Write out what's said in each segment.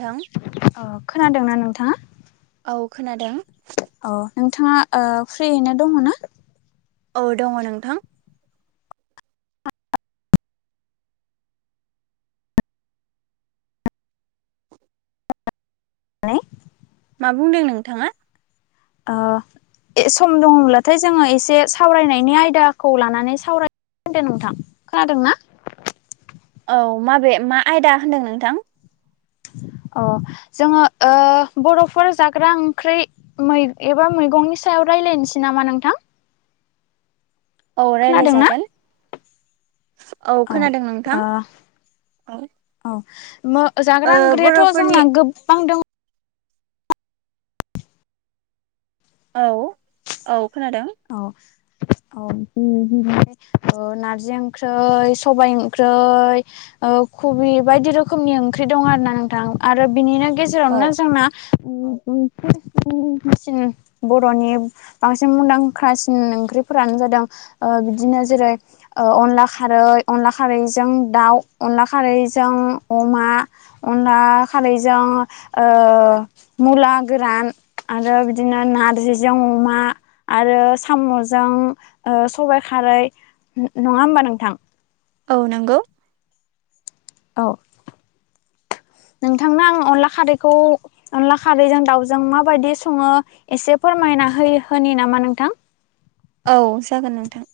नोंथां अ खोनादोंना नोंथाङा? औ खोनादों। अ नोंथाङा ओ फ्रियैनो दङ ना? औ दङ नोंथां। नै मा बुंदों नोंथाङा? ओ सम दङब्लाथाय जोङो एसे सावरायनायनि आयदाखौ लानानै सावराय खोनादो नोंथां खोनादों ना? औ माबे मा आयदा होनदों नोंथां? अ जोङो ओ बर'फोर जाग्रा ओंख्रै मै एबा मै मैगंनि सायाव रायलायनोसै नामा नोंथां? औ रायलाय खोनादोंना जागोन। औ खोनादों नोंथां, औ। मो ओ जाग्रा ओंख्रियाथ' बर'फोरनि जोंना गोबां दङ। औ औ खोनादों। औ औ ओ नारजि ओंख्रै, सबाय ओं ख्रै ओ कबि बायदि रोखोमनि ओंख्रि दं आरो ना नोंथां आरो बिनिनो औ गेजेरावनो जोंना [inaudible] सिन बर'नि बांसिन मुंदां क्रासिन ओंख्रिफोरानो जादों ओ बिदिनो जेरै अनला खारै अनला खारै जों दाउ, अनला खारै अमा, अनला खारैजों ओ ओ मुला गोरान आरो बिदिनो नारजिजों अमा आरो साम'जों ओ सबाइ खारै नङा होमबा नोंथां? औ नंगौ। औ [inaudible] नोंथांनो आं अनला खारैखौ अनला खारैजों दाउजों माबायदि सङो एसे फोरमा ना होयो होनि नामा नोंथां? औ जागोन नोंथां।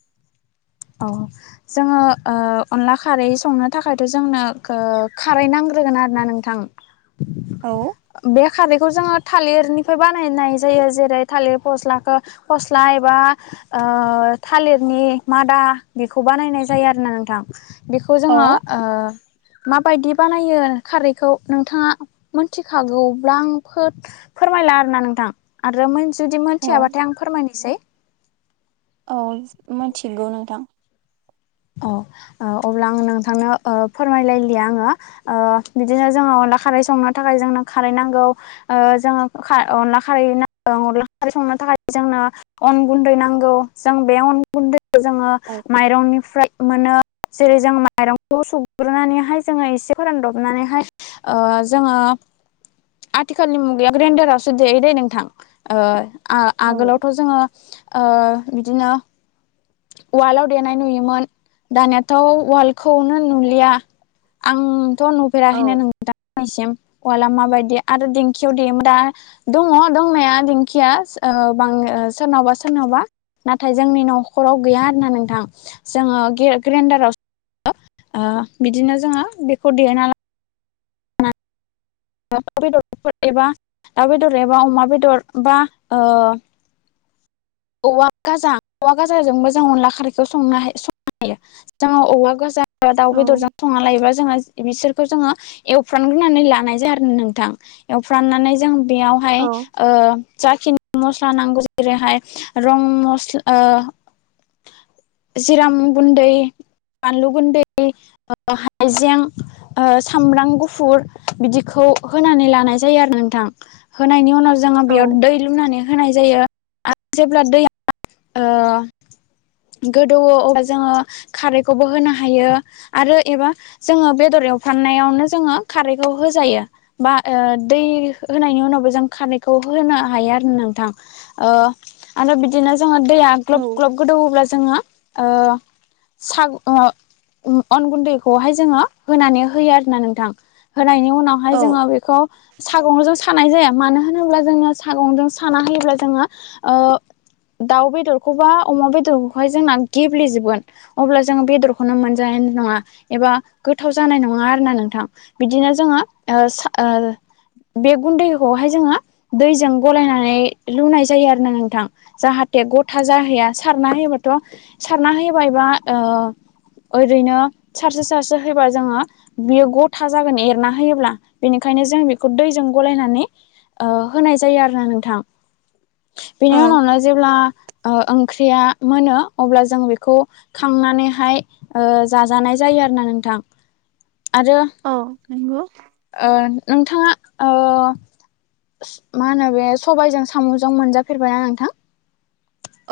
अ जोङो ओ अनला खारै संनो थाखायथ' जोंनो ओ खारै नां ग्रोगोन आरोना नोंथां? औ बे खारैखौ जोङो थालिरनिफ्राय बानायनाय जायो जेरै थालिर फस्लाखो फस्ला एबा ओ थालिरनि मादा बेखौ बानायनाय जायो आरोना नोंथां बेखौ जोङो औ ओ माबायदि बानायो खारैखौ नोंथाङा मोनथिखागौब्ला आं खो फोरमाय ला आरो ना नोंथां आरो मोनथि जुदि औ मोनथियाबाथाय आं फोरमायनोसै। औ मिनथिगौ नोंथां। अ ओ अब्ला आं नोंथांनो ओ फोरमायलायलिया आङो ओ बिदिनो जोङो ला खारै संनो थाखाय जोंनो खारै नांगौ ओ जोंओ खा अनला खारै नांगौ अनला खारै सं नो थाखाय जोंनो अन गुन्दै नांगौ। जों बे अन गुन्दै जोङो औ माइरंनि फ्राय मोनो। जेरै जों माइरंखौ सुग्रोनानैहाय जोङो एसे फोरानदबनानैहाय ओ जोङो [inaudible] आथिखालनि मुगाया ग्रेन्डारासो देैयो दे नोंथां ओ आ औ आगोलावथ' जोङो ओ बिदिनो वार्ल्डआव देनाय नुयोमोन दानियाथ' वार्ल्डखौनो नुलिया। आंथ' औ नुुफेराखैनो नोंथां दिनैसिम। औवाला माबायदि आरो दिंखियाव देयो मोन दा दङ दंनाया दिंखिया ओ बां ओ सोरनावबा सोरनावबा नाथाय जोंनि न' खराव गैया आरोना नोंथां जोङो ग्रे ग्रेन्डाराव ओ बिदिनो जोङो बेखौ देहायना ला [unintelligible] एबा दाउ बेदर एबा अमा बेदर बा ओ औवा गाजा औवा गाजाजोंबो जों अनला खारैखौ जों संनो संनो हायो जों औवा गोजा दाउ औ बेदरजों संना लायोबा जोङो बिसोरखौ जोङो एवफ्राम ग्रोनानै लानाय जाया आरो नोंथां। एवफ्रामनानै जों बेयावहाय औ ओ जाखिनि मस्ला नांगौ जेरैहाय रं मस्ला ओ जिरा गुन्दै बानलु गुन्दै हाइजें ओ सामब्राम गुफुर बिदि खौ होनानै लाननाय जायो आरो ना नोंथां होनायनि उनाव जोडों बेयाव औ दै लुनानै होनाय जायो आरो जेब्ला दैया ओ गोदोवौ अब्ला जोङो खारैखौबो होनो हायो आरो एबा जोङो बेदर एफ्रामनायावनो जोडों खारैखौ होजायो बा ओ दै होन्नायनि उनावबो जों खारै खौ होनो हायो आरो नोंथां ओ आरो बिदिनो जोङो दैया ग्लब ग्लब गोदौयोब्ला जोङो ओ - सागु ओ ओम अन गुन्दैखौहाय जोङो होनानै होयो आरोना नोंथां। होनायनि उनावहाय औ जोडों बेखौ सागंजों सा नाय जाया मानो होनोब्ला जोङो सागंजों साना होयोब्ला जोङो ओ [inaudible] दाउ बेदरखौबा अमा बेदरखौहाय जोंना गेब्लेेजोबगोन अब्ला जोङो बेदरखौनो मोनजानाय नङा एबा गोथाव जानाय नङा आरो ना नोंथां। बिदिनो जोङो ओ सा ओ बे गुन्दैखौहाय जोङो दैजों गलायनानै लुनाय जायो आरो नोंथां। जाहाथे गथा जाहैया सारना होयोबाथ' सारना होबायबा ओ ओरैनो सारसो सारसो होयोब्ला जोङो बेयो गथा जागोन एरना होयोब्ला बेनिखाय नो जों बेखौ दैजों गलायनानै होनाय जायो आरो ना नोंथां। बेनि औ उनावनो जेब्ला ओ ओंख्रिया मोनो अब्ला जों बेखौ खांनानैहाय ओ जाजानाय जायो आरो ना नोंथां। [inaudible] आरो औ नंगौ। ओ नोंथाङा ओ मा होनो बे सबायजों साम'जों मोनजा फेरबायना नोंथां?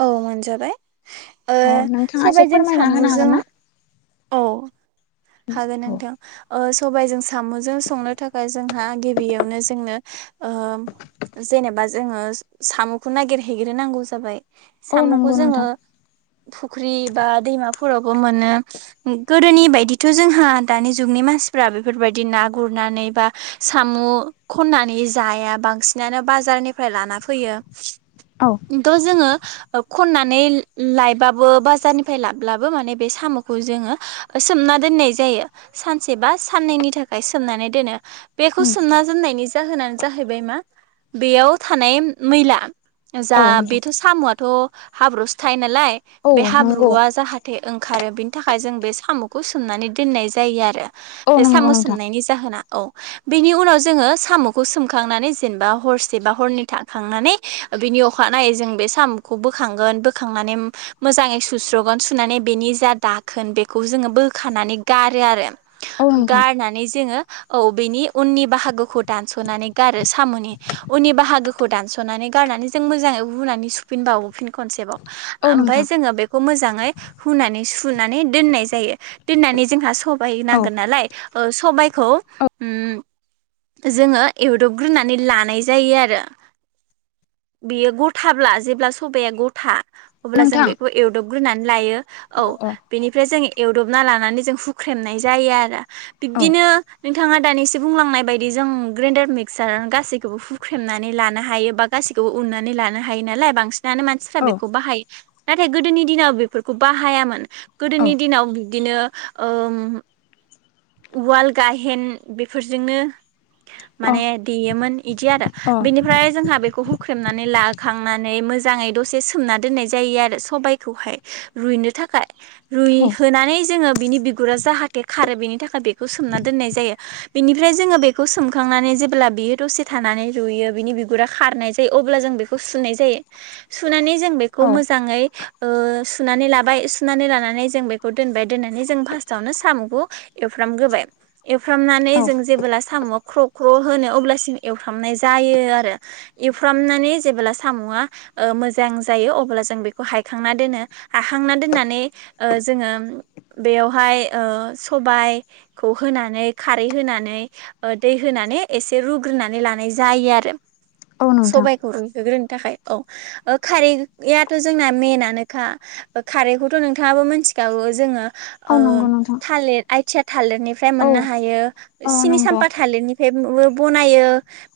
औ मोनजाबाय ओ अ नोंथाङा एसे सबायजों फोरमायना होनो हागोन साम'जों ना औ हागोन औ नोंथां। ओ सबायजों साम'जों संनो थाखाय जोंहा गिबियावनो जोंनो ओम जेनोबा जोङो साम'खौ नागिरहैग्रोनांगौ जाबाय। औ नंगौ साम'खौ नोंथां जोङो फुख्रि बा दैमाफोरावबो मोनो। गोदोनि बायदि थ' जोंहा दानि जुगनि मानसिफ्रा बेफोरबायदि ना गुरनानै बा साम' खननानै जाया बांसिनानो बाजारनिफ्राय लाना फैयो औ ओमथ' जोङो ओ खननानै लायबाबो बाजारनिफ्राय लाब्लाबो माने बे साम'खौ जोङो सोमना दोननाय जायो। सानसे बा साननैनि थाखाय सोमनानै दोनो बेखौ उम सोमना दोननायनि जाहोनानो जाहैबाय मा बेयाव थानाय मैला। औ जा नोंथां बेथ' सामुआथ' हाब्रुवसो थायो नालाय औ बे नंगौ हाब्रुआ जाहाथे ओं- खारो बिनि थाखाय जों बे सामुखौ सोमनानै दोननाय जायो आरो औ बे नंगौ सामु नोंथां सोमनायनि जाहोना औ बेनि उनाव जोङो सामुखौ सोमखांनानै जेनेबा हरसे बा हरनै थाखांनानै बेनि अखानायै जों बे सामुखौ बोखांगोन बोखांनानै मोजाङै सुस्र'गोन सुनानै बेनि जा दाखोन बेखौ जों बोखानानै जों गारो आरो औ नोंथां गारनानै जोङो औ बेनि उननि बाहागोखौ दानस'नानै गारो सामुनि उननि बाहागो- खौ दानस'नानै गारनानै जों मोजाङै हुनानै सुफिनबावो फिन खनसेबाव औ ओमफाय नोंथां जोङो बेखौ मोजाङै हुनानै सुनानै दोननाय जायो। दोननानै जोंहा सबाय औ नांगोन नालाय ओ सबायखौ औ उम जोङो एवदबग्रोनानै लानाय जायो आरो। बेयो गथाब्ला जेब्ला सबाया गथा अब्ला जों नोंथां बेखौ एवदबग्रोनानै लायो औ अ अ बेनिफ्राय जों एवदब- ना लानानै जों हुख्रेमनाय जायो आरो औ बिबदिनो नों- थाङा दानिसो बुंलांनाय बायदि जों ग्रेन्डार मिक्सार गासैखौबो हुख्रेमनानै लानो हायो बा गासै- खौ उननानै लानो हायो नालाय बांसि- नानो मानसिफ्रा औ बेखौ बाहायो नाथाय गोदोनि दिनाव बेफोरखौ बाहायामोन औ गोदोनि दिनाव बिदिनो ओम उवाल गाहेन बेफोरजोंनो अ माने देयोमोन इदि आरो बिनिफ्राय जोंहा बेखौ हुख्रेमनानै ला खांनानै मोजाङै दसे सोमना दोननाय जायो। आरो सबायखौहाय रुइनो थाखाय। रुइ औ होनानै। जोङो बिनि बिगुरा जाहाथे खारो बेनि थाखाय बेखौ सोमना दोननाय जायो। बेनिफ्राय जोङो बेखौ सोमखां- नानै जेब्ला बियो दसे थानानै रुयो बिनि बिगुरा खारनाय जायो अब्ला जों बेखौ सुनाय जायो। सुनानै जों बेखौ औ मोजाङै ओ सुनानै लाबाय सुनानै लानानै जों बेखौ दोनबाय दोननानै जों फार्स्टावनो सामुखौ एवफ्रामग्रोबाय। एवफ्रामनानै औ जों जेबोला सामुआ ख्रुब- ख्र' होनो अब्लासिम एवफ्रामनाय जायो आरो एवफ्रामनानै जेब्ला सामुआ ओ मोजां जायो अब्ला जों बेखौ हायखांना दोनो हाखांना दोननानै अ जोङो बेयावहाय ओ सबायखौ होनानै खारै होनानै अ दै होना- नै एसे रुग्रोनानै लानाय जायो आरो औ नोंथां सबाइखौ रुइहोग्रोनो थाखाय औ खारैआथ' जोंना मेइनानोखा खारैखौथ' नोंथाङाबो मिथिखागौ जोङो। ओ औ नंगौ नोंथां थालिर आइथिया थालिरनिफ्राय औ मोननो हायो औ सिनि नंगौ साम्फा थालिरनि हेब ब-बनायो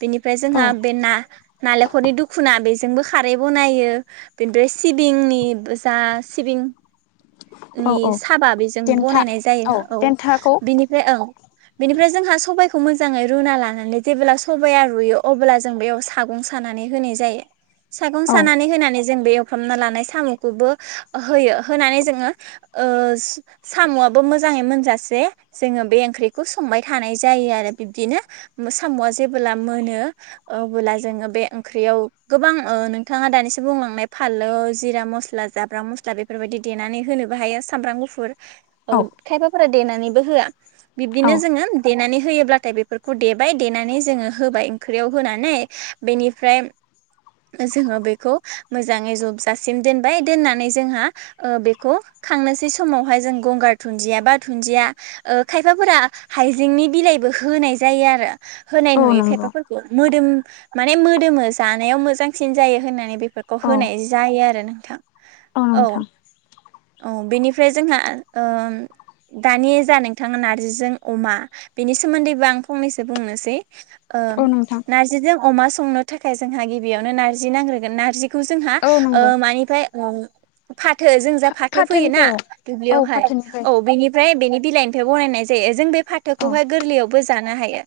बेनिफ्राय औ जोंहा बे ना-नालेंखरनि दुखुना बे- जोंबो खारै बनायो बेनिफ्राय सिबिंनि जा सिबिं- औ नि औ साबा बेजों देन्था बनायनाय जायो औ बेनिफ्राय औ बेनिफ्राय जोंहा सबायखौ मोजाङै रुना लानानै जेब्ला सबाया रुयो अब्ला जों बेयाव सागं सानानै होनाय जायो। सागं औ सानानै होनानै जों बे एवफ्रामना लानाय सामुखौबो होयो होनानै जोङो। ओ सामुआबो मोजाङै मोनजासे जोङो बे ओंख्रिखौ संबाय थानाय जायो आरो। बिबदिनो सामुआ जेबोब्ला मोनो अब्ला जोङो बे ओंख्रियाव गोबां ओ नोंथाङा दानिसो बुंलांनाय फानलो जिरा मस्ला जाब्रां मस्ला बेफोरबायदि देनानै होनोबो हायो। सामब्राम गुुफुर औ खायफाफोरा देनानैबो होवा औ बिबदिनो जोङो देनानै होयोब्लाथाय बेफोरखौ देबाय देनानै जोङो होबाय ओंख्रियाव होनानै बेनिफ्राय जोङो बेखौ मोजाङै जबजासिम दोनबाय दोननानै जोंहा ओ बेखौ थांनोसै समावहाय जों गंगार धुनजिया बा धुनजिया ओ खायफाफोरा हायजेंनि बिलाइबो होनाय जायो आरो। होनाय औ नुयो नंगौ खायफाफोरखौ मोदोम माने मोदोमो जानायाव मोजांसिन जायो होननानै बे- फोरखौ औ होनाय जायो आरो नोंथां औ औ बेनिफ्राय जोंहा ओम। दानि जा नोंथाङा नार्जिजों अमा बेनि सोमोन्दैबो आं फंनैसो बुंनोसै औ नोंथां नारजिजों अमा संनो थाखाय जोंहा गिबियावनो नारजि नांग्रोगोन नारजि खौ जोंहा औ नंगौ मानिफ्राय फाथो जों जा फाथो फैयोना फाथोनिफ्राय औ औ दुब्लियावहाय फाथोनिफ्राय औ बेनि ओमफ्राय बेनि बिलाइनिफ्राय बनायनाय जायो जों बे औ फाथोखौहाय गोरलैयावबो जानो हायो।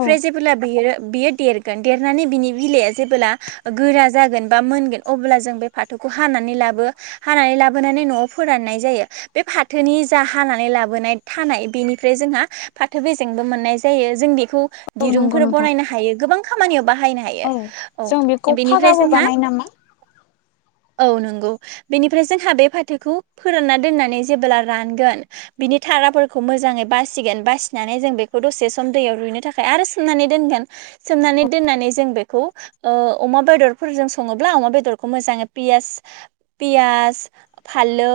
औ जेबोब्ला बियो बियो देरगोन देरनानै बिनि बिलाइआ जेबोला गोरा जागोन बा मोनगोन अब्ला जों बे फाथोखौ हानानै लाबो हानानै ला बोनानै न'आव फोराननाय जायो बे फाथोनि जा हानानै लाबोनाय थानाय बेनिफ्राय जोंहा फाथो बेजेंबो मोननाय जायो जों बेखौ औ नंगौ दिरुंफोर नोंथां बनायनो हायो गोबां खामानियाव बाहायनो हायो औ औ जों बेखौ बेनिफ्राय फागाबो जोंहा बानायो नामा औ नंगौ बेनिफ्राय जोंहा बे फाथोखौ फोरानना दोननानै जेबोला रानगोन बिनि थाराफोरखौ मोजाङै बासिगोन बासि फिनानै जों बेखौ दसे सम दैयाव रुइनो थाखाय आरो सोमनानै दोनगोन सोमनानै दोननानै जों बेखौ अमा बेदरफोरजों सङोब्ला अमा बेदरखौ मोजाङै पियास पियास फालौ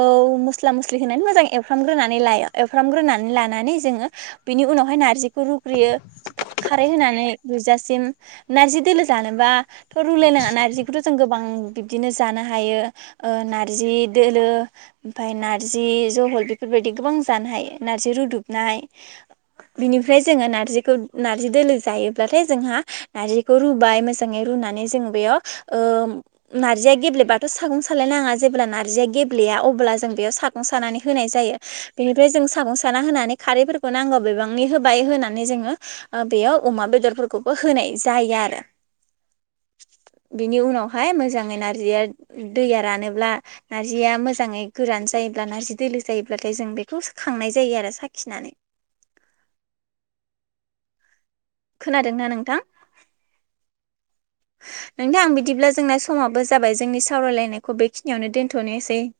मस्ला मस्लि होनानै मोजां एवफ्रामग्रोनानै लायो एवफ्रामग्रोनानै लानानै जोङो बेनि उनावहाय नारजिखौ रुग्रोयो खारै होनानै रुइजासिम नारजि दोलो जानोबा रुलायनाङा नारजिखौथ' जों गोबां बिदिनो जानो हायो ओ नारजि दोलो ओमफ्राय नार्जि जहल बेफोरबायदि गोबां जानो हायो नार्जि रुदुबनाय बिनिफ्राय जोङो नारजिखौ नार्जि दोलो जायोब्लाथाय जोंहा नारजिखौ रुबाय मोजाङै रु नानै जों बेयाव ओ नारजिया गेब्लेबाथ' सागं सालायनाङा जेब्ला ना रजिया गेब्लेया अब्ला जों बेयाव सागं सानानै होनाय जायो। बिनिफ्राय जों सागं साना होनानै खारैफोरखौ नांगौ बिबांनि होबाय होनानै जोङो बेयाव अमा बेदरफोरखौबो होनाय जायो आरो बिनि उनावहाय मोजाङै नारजिया दैया रानोब्ला नार्जिया मोजाङै गोरान जायोब्ला नार्जि दोलो जायोब्लाथाय जों बेखौ खांनाय जायो आरो साखिनानै। [inaudible] खोनादोंना नोंथां? नोंथां बिदिब्ला जोंना समाबो जाबाय जोंनि सावरायलायनायखौ बेखिनियावनो दोन्थ'नोसै। [inaudible]